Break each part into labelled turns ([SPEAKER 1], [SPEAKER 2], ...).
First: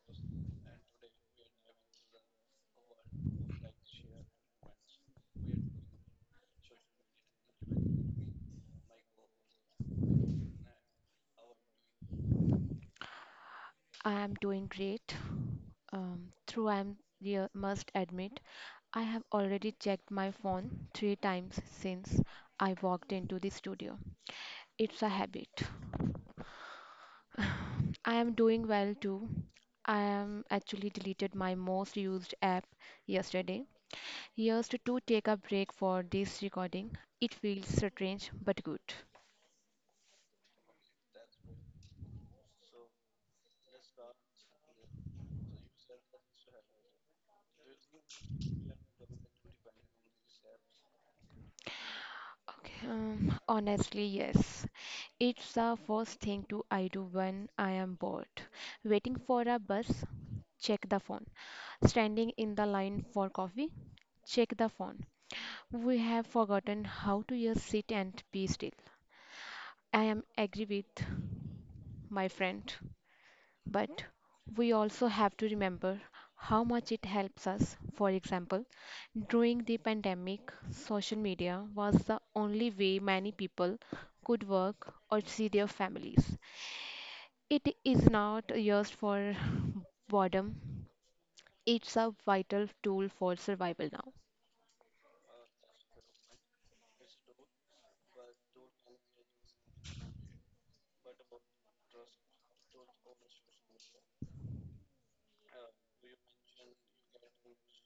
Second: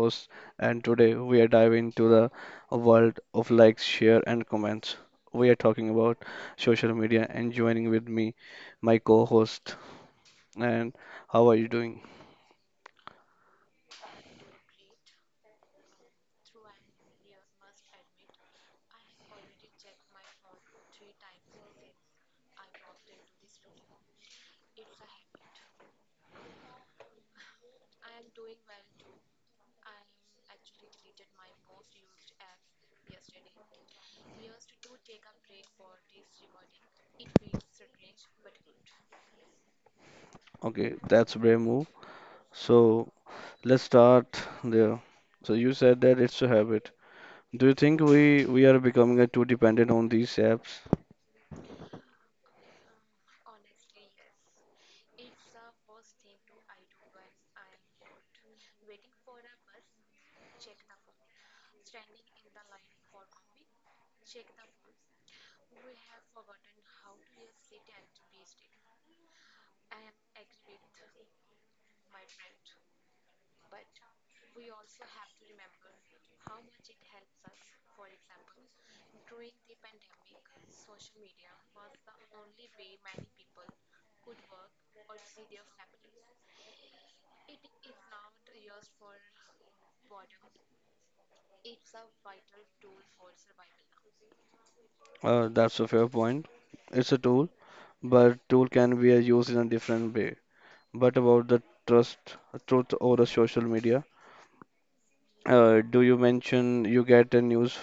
[SPEAKER 1] host, and today we are diving into the world of likes, share and comments. We are talking about social media and joining with me my co-host. And how are you doing?
[SPEAKER 2] I'm doing great. Through I'm real, must admit, I have already checked my phone three times since I walked into the studio. It's a habit. I am doing well too. I am actually deleted my most used app yesterday. Used to take a break for this recording. It feels strange but good.
[SPEAKER 1] Okay, that's brave move. So let's start there. So you said that it's a habit. Do you think we are becoming too dependent on these apps?
[SPEAKER 2] Okay, honestly, yes. It's the first thing to I do when I am bored. Waiting for a bus, check the phone. Standing in the line for coffee, check the phone. We have forgotten how to just sit and be still. I am agree with my friend. But we also have to remember how much it helps us. For example, during the pandemic, social media was the only way many people could work or see their families. It is not used for boredom, it's a vital tool for survival now.
[SPEAKER 1] That's a fair point. It's a tool, but tool can be used in a different way. But about the trust, truth over social media, do you mention you get a news,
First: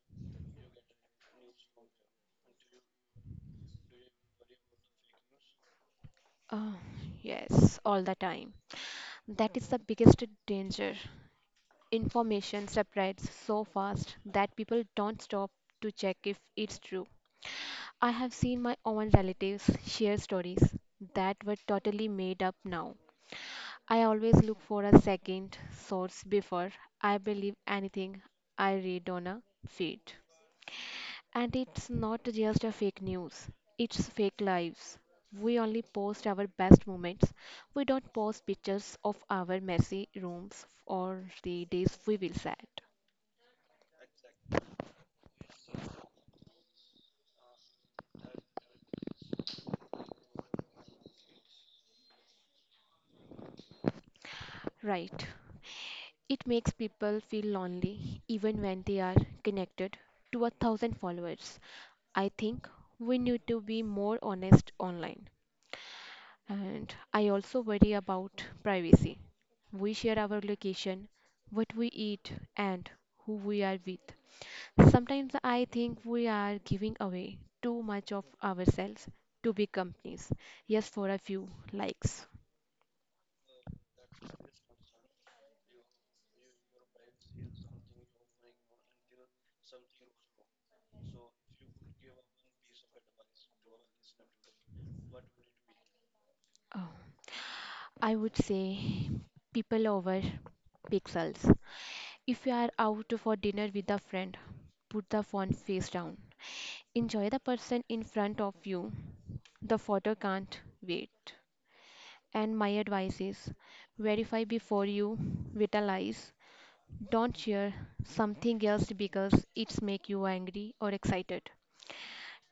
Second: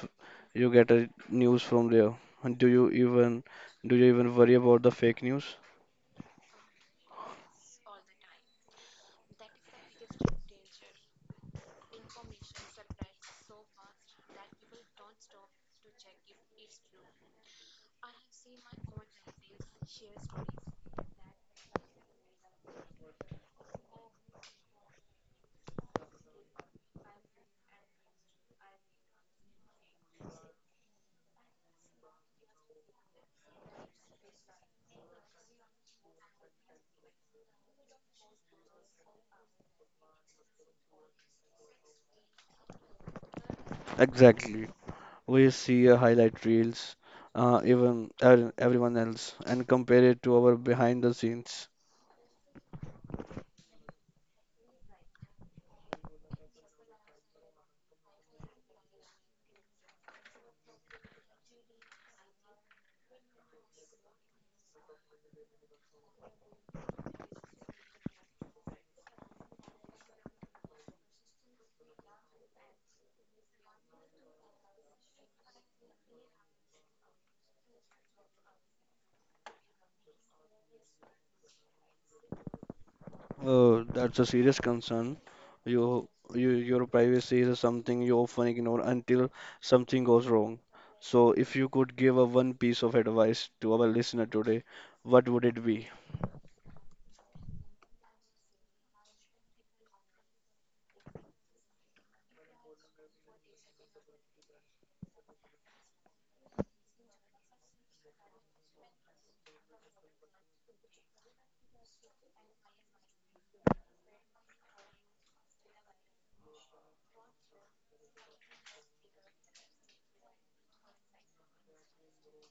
[SPEAKER 1] you get a news from there? And do you even worry about the fake news?
[SPEAKER 2] Uh, yes, all the time. That is the biggest danger. Information spreads so fast that people don't stop to check if it's true. I have seen my own relatives share stories that were totally made up now. I always look for a second source before I believe anything I read on a feed. And it's not just a fake news, it's fake lives. We only post our best moments. We don't post pictures of our messy rooms or the days we will sad.
[SPEAKER 1] Exactly. We see a highlight reels, even everyone else, and compare it to our behind the scenes.
[SPEAKER 2] Right. It makes people feel lonely even when they are connected to 1,000 followers. I think we need to be more honest online. And I also worry about privacy. We share our location, what we eat, and who we are with. Sometimes I think we are giving away too much of ourselves to big companies, just for a few likes.
[SPEAKER 1] That's a serious concern. You, your privacy is something you often ignore until something goes wrong. So, if you could give a one piece of advice to our listener today, what would it be?
[SPEAKER 2] Oh, I would say people over pixels. If you are out for dinner with a friend, put the phone face down. Enjoy the person in front of you. The photo can't wait. And my advice is verify before you vitalize. Don't share something else because it's make you angry or excited.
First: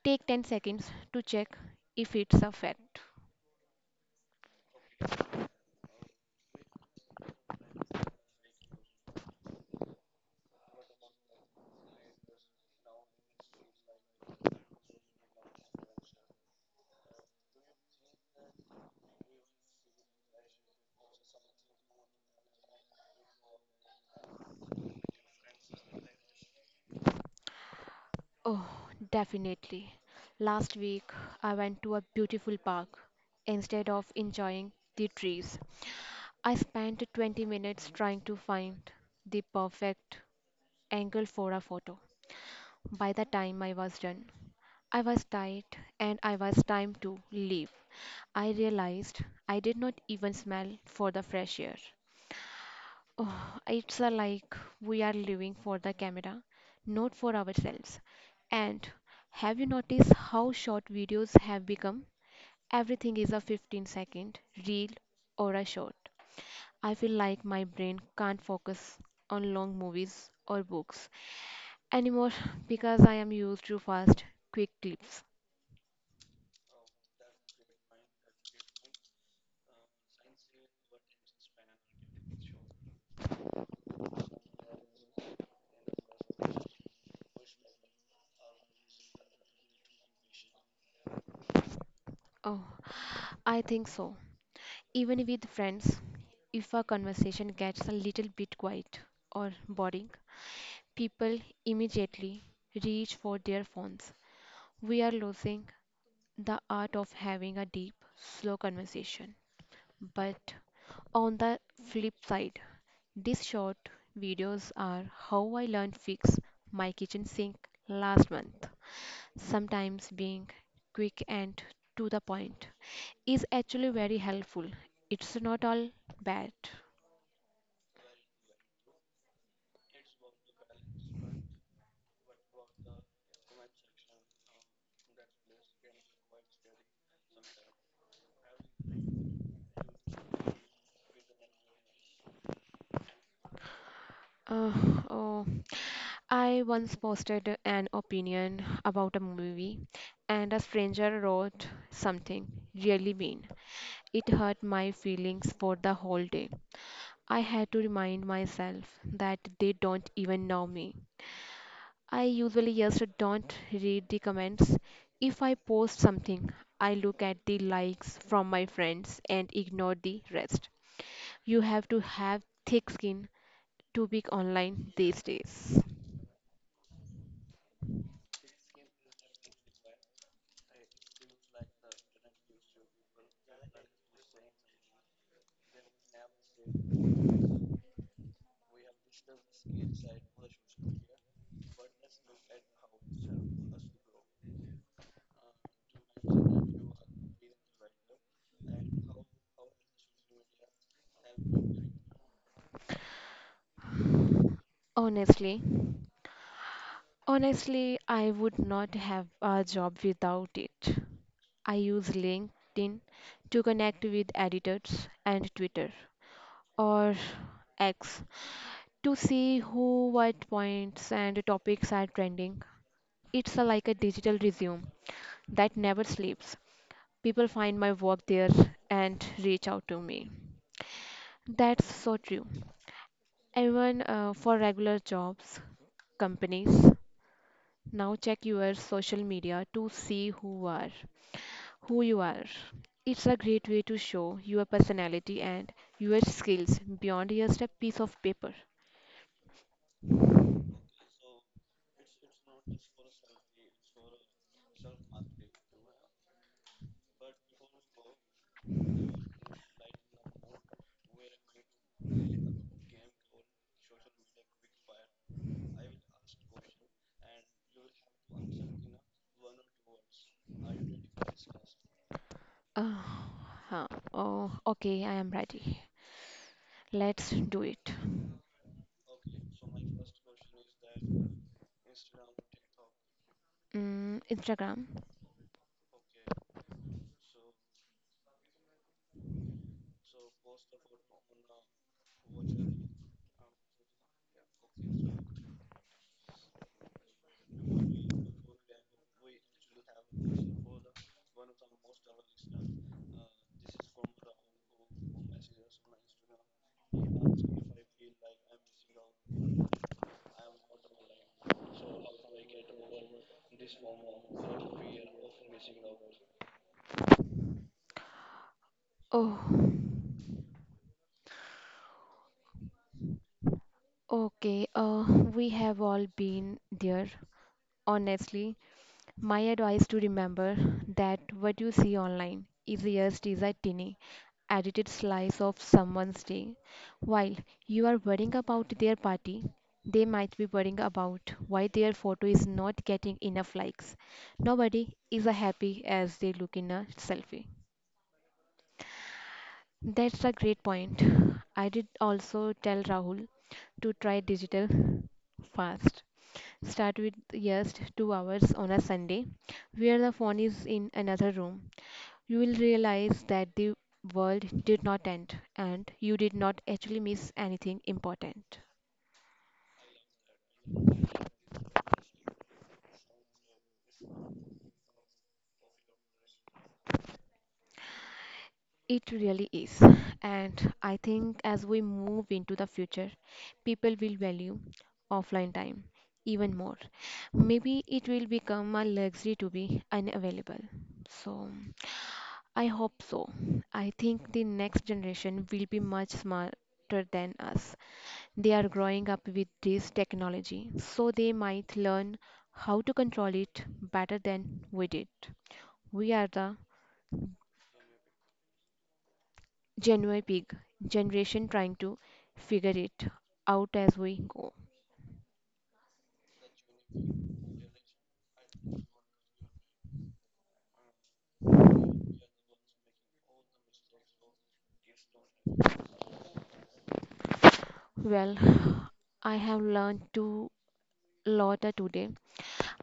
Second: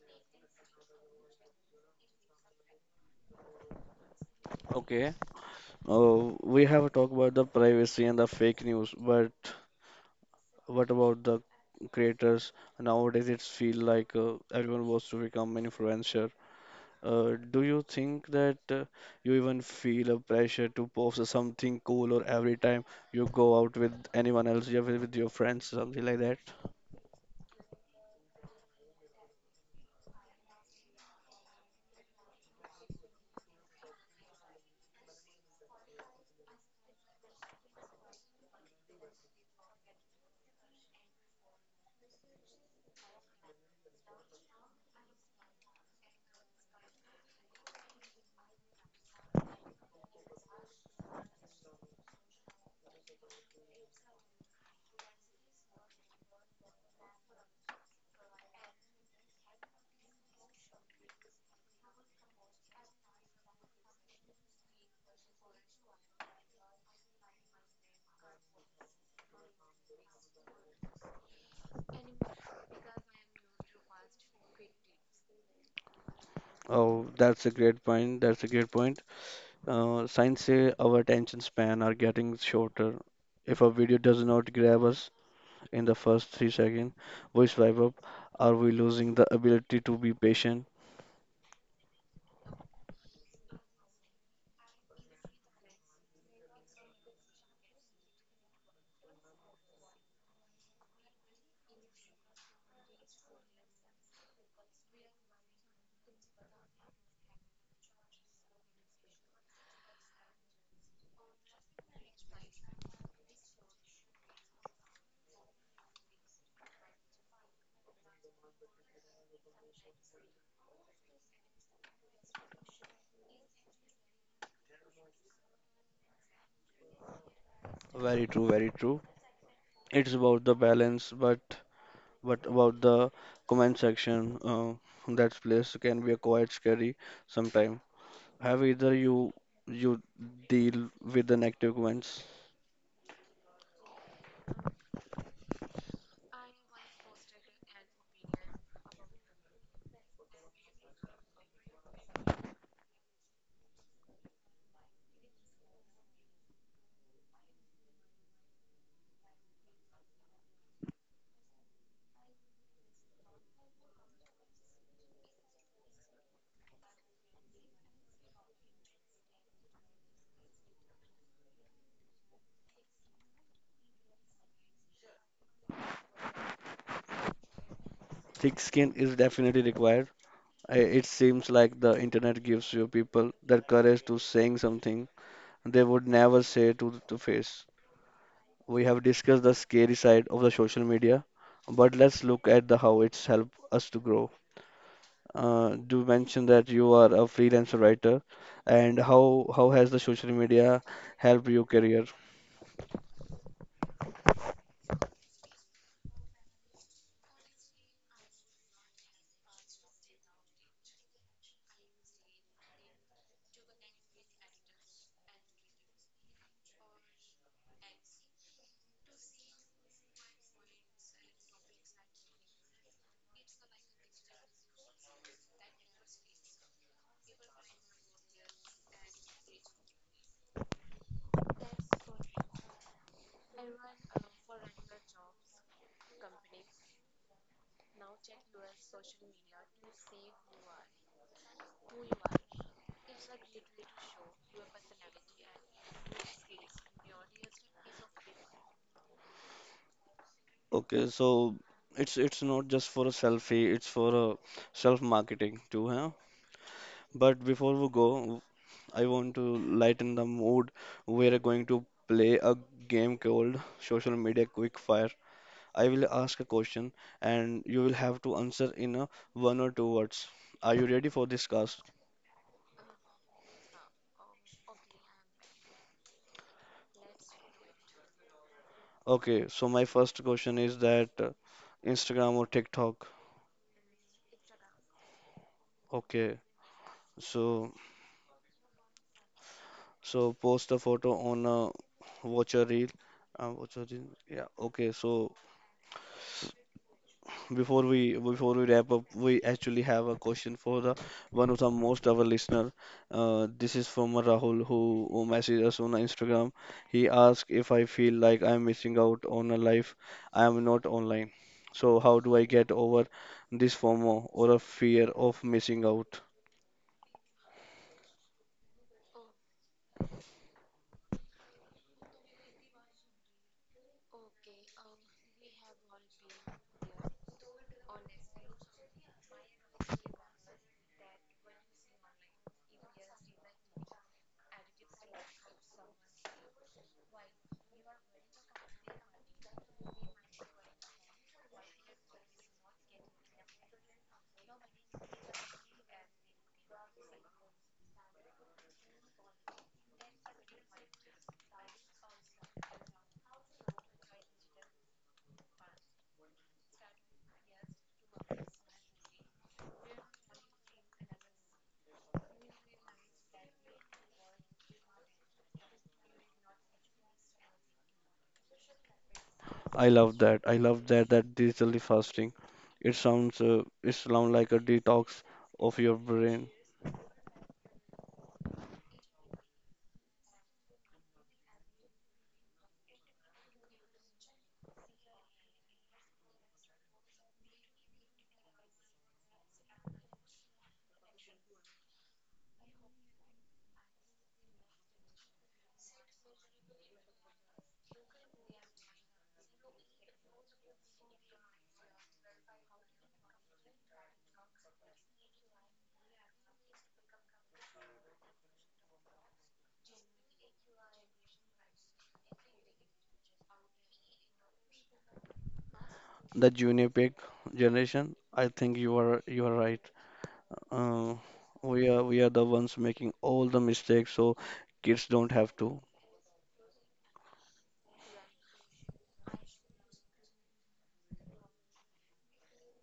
[SPEAKER 2] Take 10 seconds to check if it's a fact.
[SPEAKER 1] Okay. We have talked about the privacy and the fake news, but what about the creators? Nowadays, it feels like everyone wants to become an influencer. Do you think that you even feel a pressure to post something cool or every time you go out with anyone else, you with your friends, something like that?
[SPEAKER 2] Oh, definitely. Last week I went to a beautiful park instead of enjoying the trees. I spent 20 minutes trying to find the perfect angle for a photo. By the time I was done, I was tired and I was time to leave. I realized I did not even smell for the fresh air. Oh, it's a like we are living for the camera, not for ourselves. And have you noticed how short videos have become? Everything is a 15-second reel or a short. I feel like my brain can't focus on long movies or books anymore because I am used to fast, quick clips.
[SPEAKER 1] Oh, that's a great point. Science say our attention span are getting shorter. If a video does not grab us in the first 3 seconds, we swipe up. Are we losing the ability to be patient?
[SPEAKER 2] Oh, I think so. Even with friends, if a conversation gets a little bit quiet or boring, people immediately reach for their phones. We are losing the art of having a deep, slow conversation. But on the flip side, these short videos are how I learned fix my kitchen sink last month. Sometimes being quick and to the point is actually very helpful. It's not all bad.
[SPEAKER 1] Very true, It's about the balance, but what about the comment section? That place can be a quite scary sometime. Have either you deal with the negative comments?
[SPEAKER 2] Uh, oh, I once posted an opinion about a movie, and a stranger wrote something really mean. It hurt my feelings for the whole day. I had to remind myself that they don't even know me. I usually just don't read the comments. If I post something, I look at the likes from my friends and ignore the rest. You have to have thick skin to be online these days.
[SPEAKER 1] Thick skin is definitely required. It seems like the internet gives you people the courage to saying something they would never say to the face. We have discussed the scary side of the social media, but let's look at the how it's helped us to grow. Do mention that you are a freelancer writer, and how has the social media helped your career?
[SPEAKER 2] Honestly, honestly, I would not have a job without it. I use LinkedIn to connect with editors and Twitter. Or X to see who, what points and topics are trending. It's a, like a digital resume that never sleeps. People find my work there and reach out to me. That's so true. Even for regular jobs, companies now check your social media to see who are who you are. It's a great way to show your personality and your skills beyond just a piece of paper.
[SPEAKER 1] Okay, so it's not just for a selfie, it's for a self marketing too, huh? But before we go, I want to lighten the mood. We're going to play a game called Social Media Quickfire. I will ask a question and you will have to answer in a one or two words. Are you ready for this, cast?
[SPEAKER 2] Uh, huh. Oh, okay, I am ready. Let's do it.
[SPEAKER 1] Okay, so my first question is that Instagram or TikTok.
[SPEAKER 2] Mm, Instagram.
[SPEAKER 1] Okay, so post a photo on a watch a reel. Watch a reel. Yeah. Okay, so before we wrap up, we actually have a question for the one of the most our listener. This is from Rahul who messaged us on Instagram. He asked if I feel like I'm missing out on a life I am not online. So how do I get over this FOMO or a fear of missing out?
[SPEAKER 2] Oh, okay. We have all been there. Honestly, my advice to remember that what you see online is just is a tiny, edited slice of someone's day. While you are worrying about their party, they might be worrying about why their photo is not getting enough likes. Nobody is as happy as they look in a selfie. That's a great point. I did also tell Rahul to try digital fast. Start with just 2 hours on a Sunday where the phone is in another room. You will realize that the world did not end and you did not actually miss anything important.
[SPEAKER 1] I love that. I love that digitally fasting. It sounds like a detox of your brain.
[SPEAKER 2] It really is. And I think as we move into the future, people will value offline time even more. Maybe it will become a luxury to be unavailable. So I hope so. I think the next generation will be much smarter than us. They are growing up with this technology, so they might learn how to control it better than we did. We are the Genuine Pig generation trying to figure it out as we go.
[SPEAKER 1] The junior pig generation. I think you are right. Uh, we are the ones making all the mistakes, so kids don't have to.
[SPEAKER 2] Well, I have learned to lot today.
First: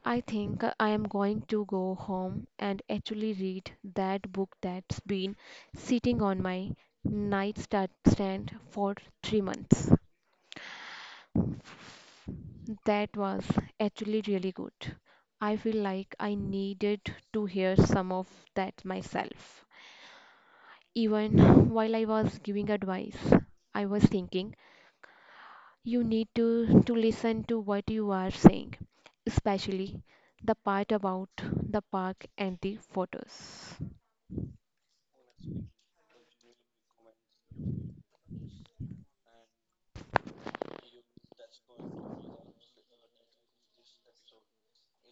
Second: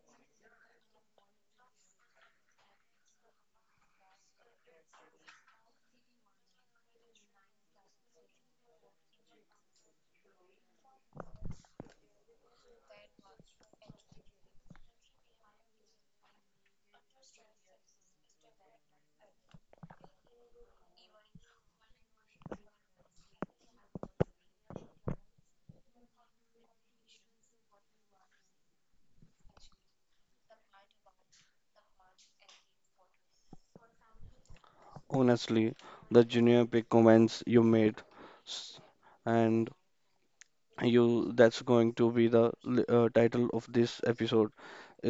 [SPEAKER 2] I think I am going to go home and actually read that book that's been sitting on my nightstand stand for 3 months. That was actually really good. I feel like I needed to hear some of that myself. Even while I was giving advice, I was thinking you need to listen to what you are saying, especially the part about the park and the photos.
[SPEAKER 1] Honestly, the junior big comments you made, s- and you that's going to be the title of this episode.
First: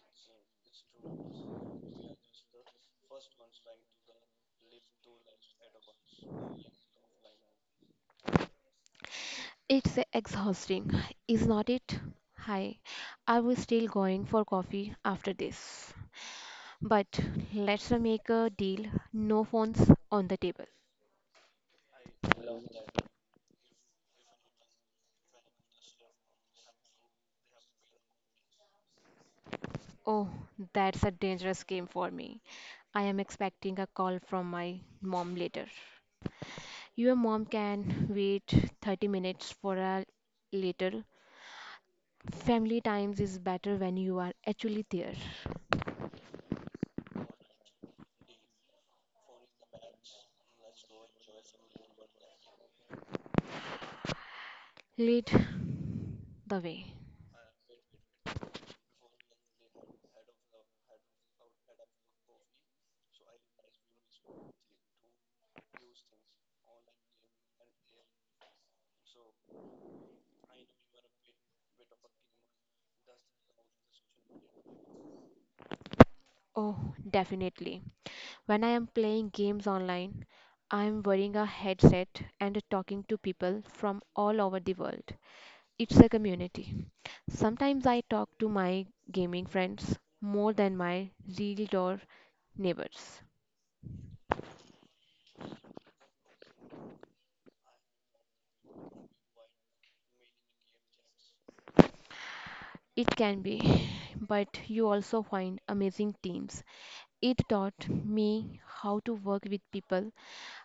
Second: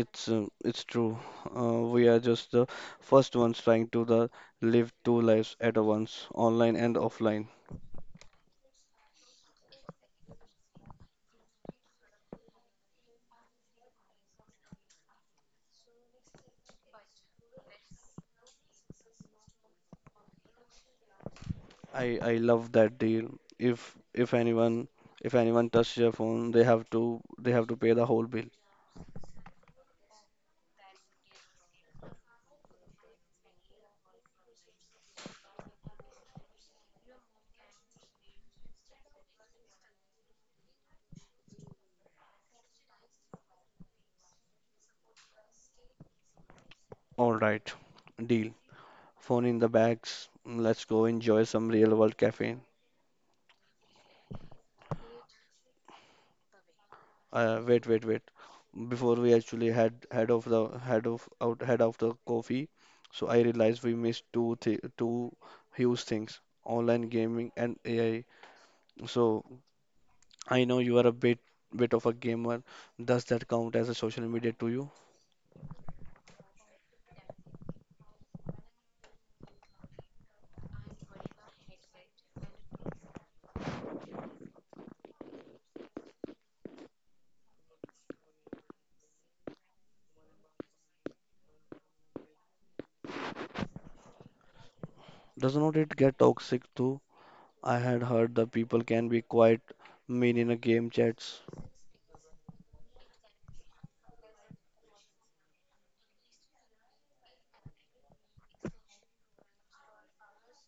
[SPEAKER 1] It's true. We are just the first ones trying to the live two lives at a once, online and offline.
[SPEAKER 2] It's exhausting, is not it? Hi, I was still going for coffee after this. But let's make a deal no phones on the table.
[SPEAKER 1] I love that deal. If if anyone touches your phone, they have to pay the whole bill.
[SPEAKER 2] Oh, that's a dangerous game for me. I am expecting a call from my mom later. Your mom can wait 30 minutes for a later. Family times is better when you are actually there.
[SPEAKER 1] All right, deal. Phone in the bags. Let's go enjoy some real world caffeine.
[SPEAKER 2] Lead the way.
[SPEAKER 1] Wait, wait, wait. Before we actually had head of the head of out head of the coffee, so I realized we missed two huge things: online gaming and AI. So I know you are a bit of a gamer. Does that count as a social media to you?
[SPEAKER 2] Oh, definitely. When I am playing games online, I am wearing a headset and talking to people from all over the world. It's a community. Sometimes I talk to my gaming friends more than my real door neighbors.
[SPEAKER 1] Does not it get toxic too? I had heard that people can be quite mean in a game chats.
[SPEAKER 2] It can be, but you also find amazing teams. It taught me how to work with people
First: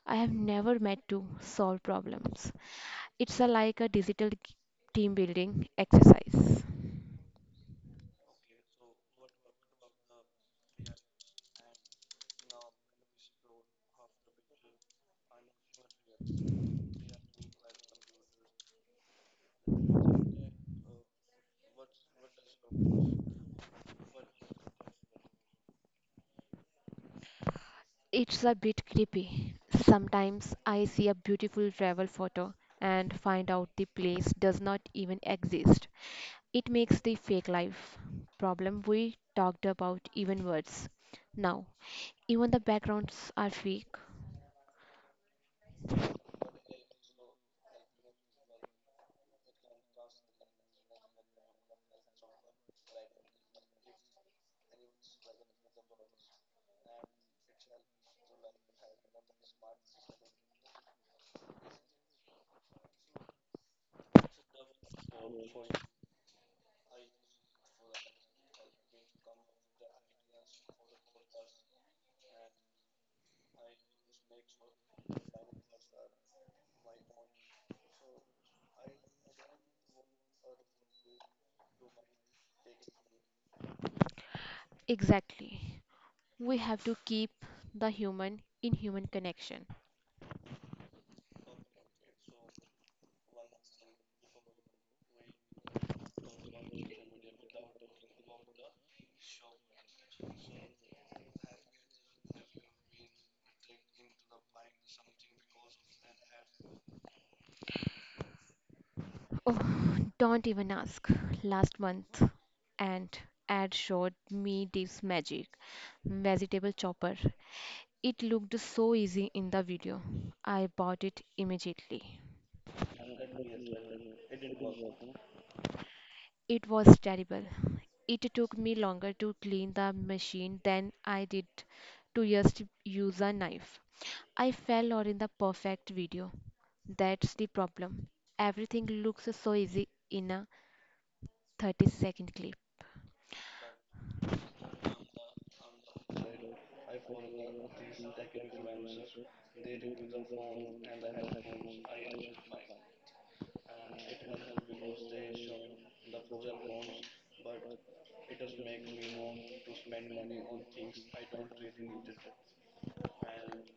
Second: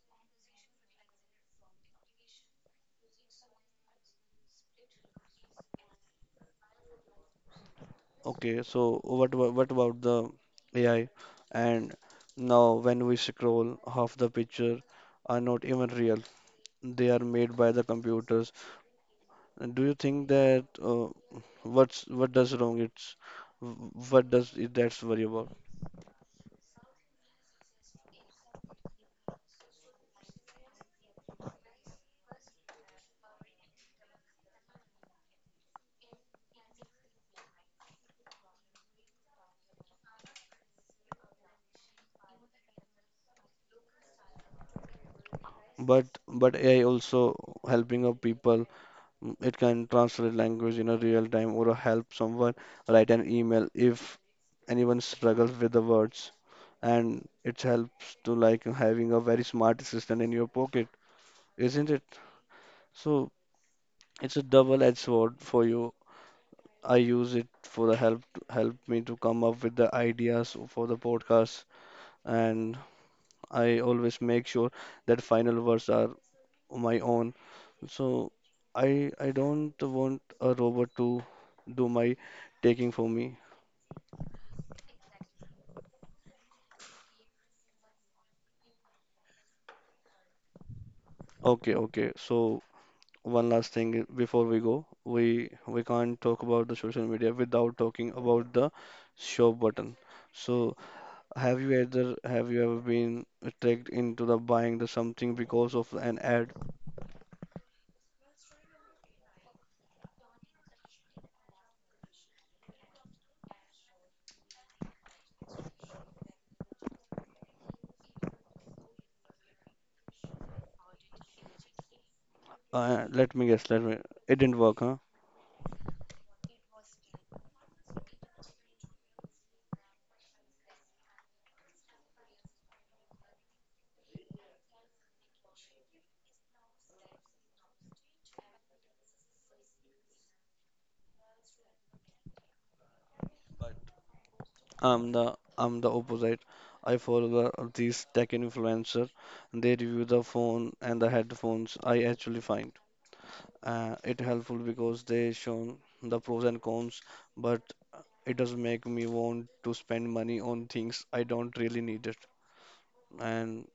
[SPEAKER 2] I have never met to solve problems. It's a, like a digital team building exercise.
[SPEAKER 1] Okay, so what about the AI? And now when we scroll, half the picture are not even real. They are made by the computers. And do you think that what does wrong? It's what does it that's worry about?
[SPEAKER 2] It's a bit creepy. Sometimes I see a beautiful travel photo and find out the place does not even exist. It makes the fake life problem we talked about even worse. Now, even the backgrounds are fake.
[SPEAKER 1] But AI also helping of people. Mm, it can translate language in a real time or help someone write an email if anyone struggles with the words. And it helps to like having a very smart assistant in your pocket, isn't it? So it's a double-edged sword for you. I use it for the help me to come up with the ideas for the podcast, and I always make sure that final words are my own. So I don't want a robot to do my taking for me.
[SPEAKER 2] Exactly. We have to keep the human in human connection.
[SPEAKER 1] Okay, So one last thing before we go, we can't talk about the social media without talking about the shop button. So have you either have you ever been tricked into the buying the something because of an ad?
[SPEAKER 2] Oh, don't even ask. Last month, an ad showed me this magic vegetable chopper. It looked so easy in the video. I bought it immediately.
[SPEAKER 1] Let me guess, let me it didn't work, huh?
[SPEAKER 2] It was terrible. It took me longer to clean the machine than I did to just use a knife. I fell or in the perfect video. That's the problem. Everything looks so easy in a 30-second clip.
[SPEAKER 1] I'm the opposite. I follow the, these tech influencer. They review the phone and the headphones. I actually find it helpful because they shown the pros and cons. But it does make me want to spend money on things I don't really need it. And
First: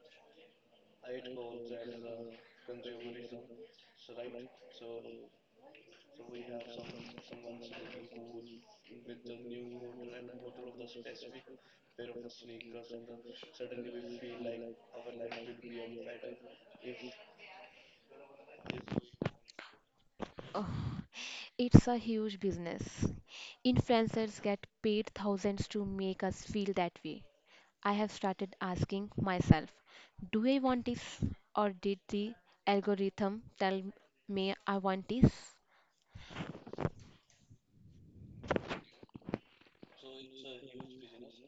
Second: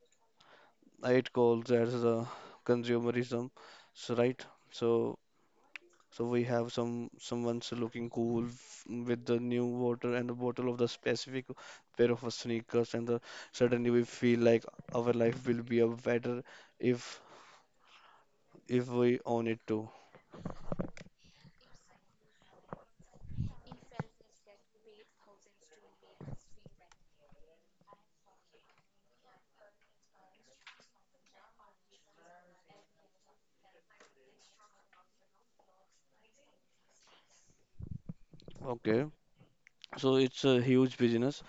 [SPEAKER 1] I'd call that as a consumerism. So right. So we have some someone's looking cool with the new water and a bottle of the specific pair of sneakers and the, suddenly we feel like our life will be a better if we own it too.
[SPEAKER 2] Oh, it's a huge business. Influencers get paid thousands to make us feel that way. I have started asking myself, do I want this or did the algorithm tell me I want this?
[SPEAKER 1] Okay. So it's a huge business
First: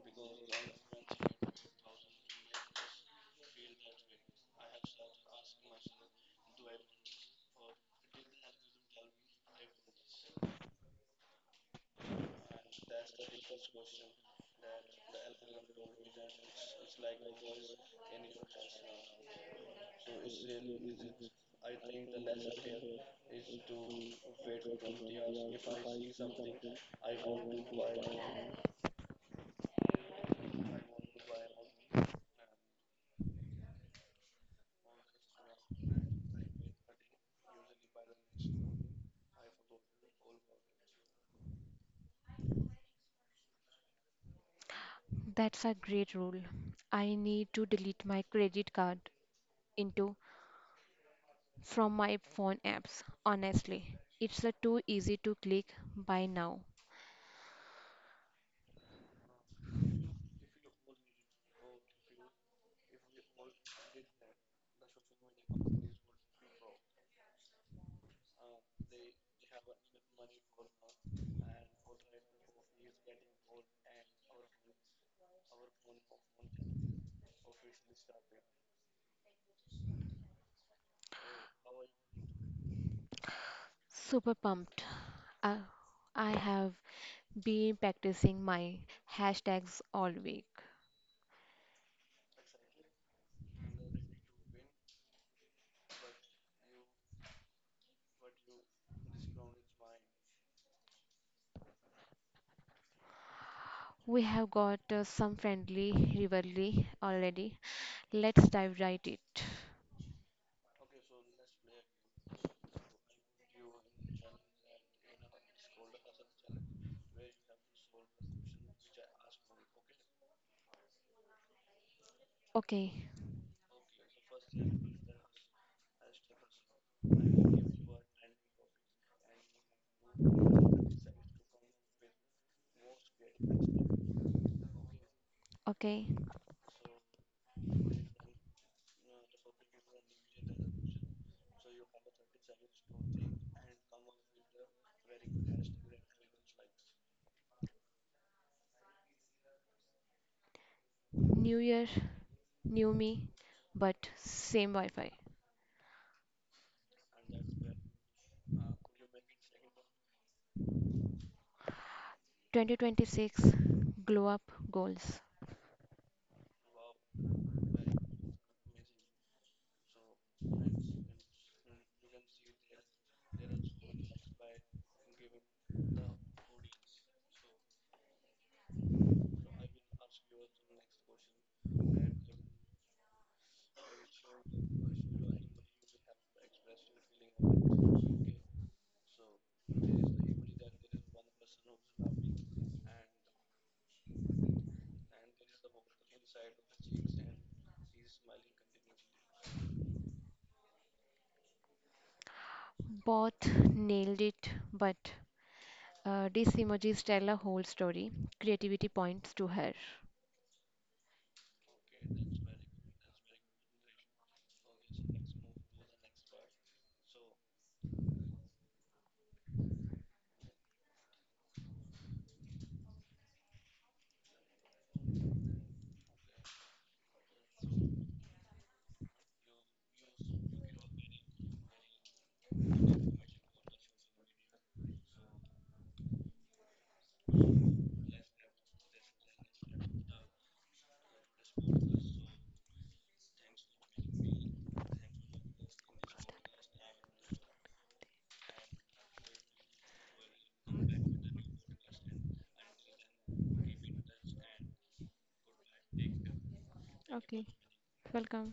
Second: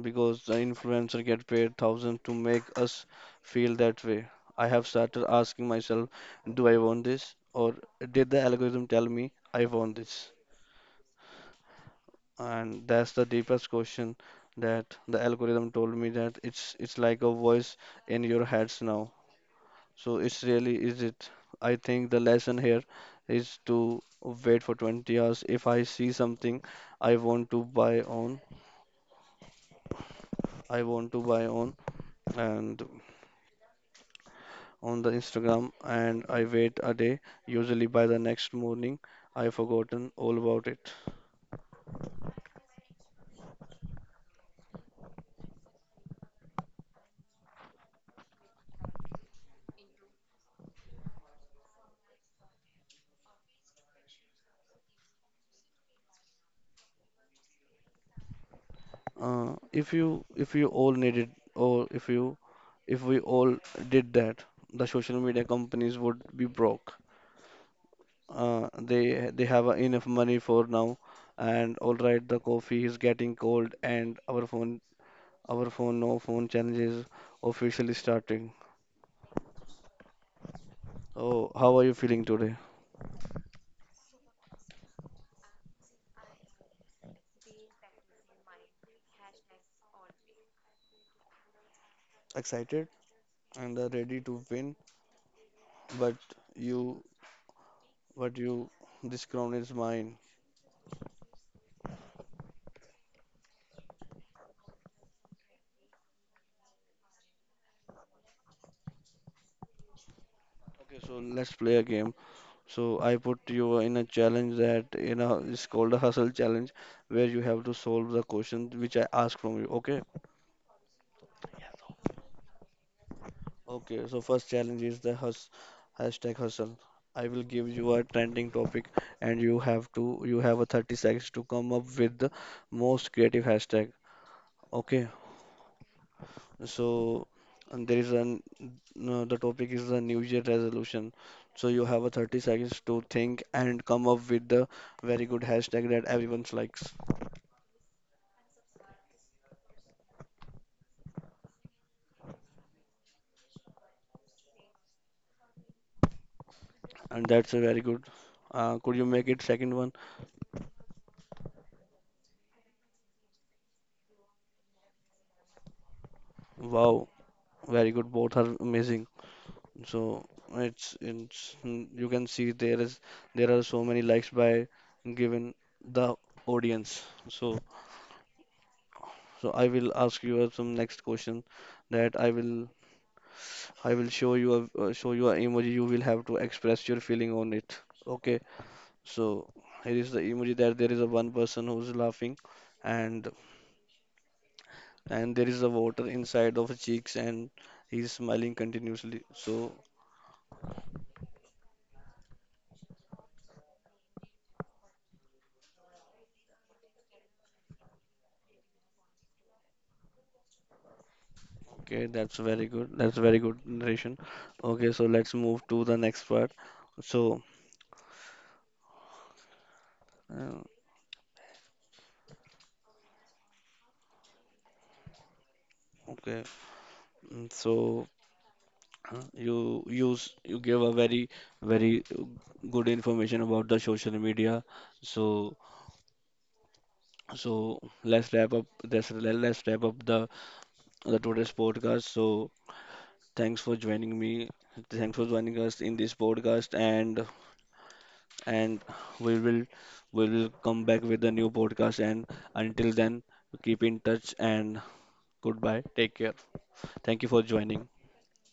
[SPEAKER 1] because the influencer get paid thousands to make us feel that way. I have started asking myself, do I want this? Or did the algorithm tell me I want this? And that's the deepest question, that the algorithm told me that it's like a voice in your heads now. So it's really is it? I think the lesson here is to wait for 20 hours. If I see something I want to buy on, I want to buy on and on the Instagram, and I wait a day. Usually by the next morning, I've forgotten all about it.
[SPEAKER 2] That's a great rule. I need to delete my credit card into from my phone apps. Honestly, it's a too easy to click buy now.
[SPEAKER 1] If you if you all need it or if you if we all did that, the social media companies would be broke. They have enough money for now, and all right, the coffee is getting cold, and our phone no phone challenge is officially starting. So how are you feeling today?
[SPEAKER 2] Super pumped. Uh, I have been practicing my hashtags all week.
[SPEAKER 1] Excited and ready to win? But you, but you, this crown is mine.
[SPEAKER 2] We have got some friendly rivalry already. Let's dive right it.
[SPEAKER 1] Okay, so let's play a game. So I put you in a challenge that you know it's called a hustle challenge, where you have to solve the question which I ask from you. Okay.
[SPEAKER 2] Okay,
[SPEAKER 1] Okay. So first challenge is the hus hashtag hustle. I will give you a trending topic, and you have a 30 seconds to come up with the most creative hashtag. Okay.
[SPEAKER 2] okay.
[SPEAKER 1] So and there is an no, the topic is the New Year resolution. So you have a 30 seconds to think and come up with the very good hashtag that everyone likes.
[SPEAKER 2] New year, new me, but same Wi-Fi.
[SPEAKER 1] And that's a very good. Could you make it second one?
[SPEAKER 2] 2026 glow up goals.
[SPEAKER 1] Wow, very good. Both are amazing. So you can see there are so many likes by given the audience. So I will ask you some next question that I will show you a show you an emoji. You will have to express your feeling on it. Okay. So here is the emoji that there is a one person who's laughing, and there is a water inside of his cheeks, and he's smiling continuously. So
[SPEAKER 2] Both nailed it, but these emojis tell a whole story. Creativity points to her.
[SPEAKER 1] okay, that's very good. That's very good narration. Okay, so let's move to the next part. So uh, okay, mm, so you use you give a very good information about the social media. So let's wrap up this. Let's wrap up the today's podcast. So thanks for joining me. Thanks for joining us in this podcast, and and we will we will come back with a new podcast. And until then, keep in touch and goodbye. Take care. Thank you for
[SPEAKER 2] Okay,
[SPEAKER 1] joining.
[SPEAKER 2] welcome.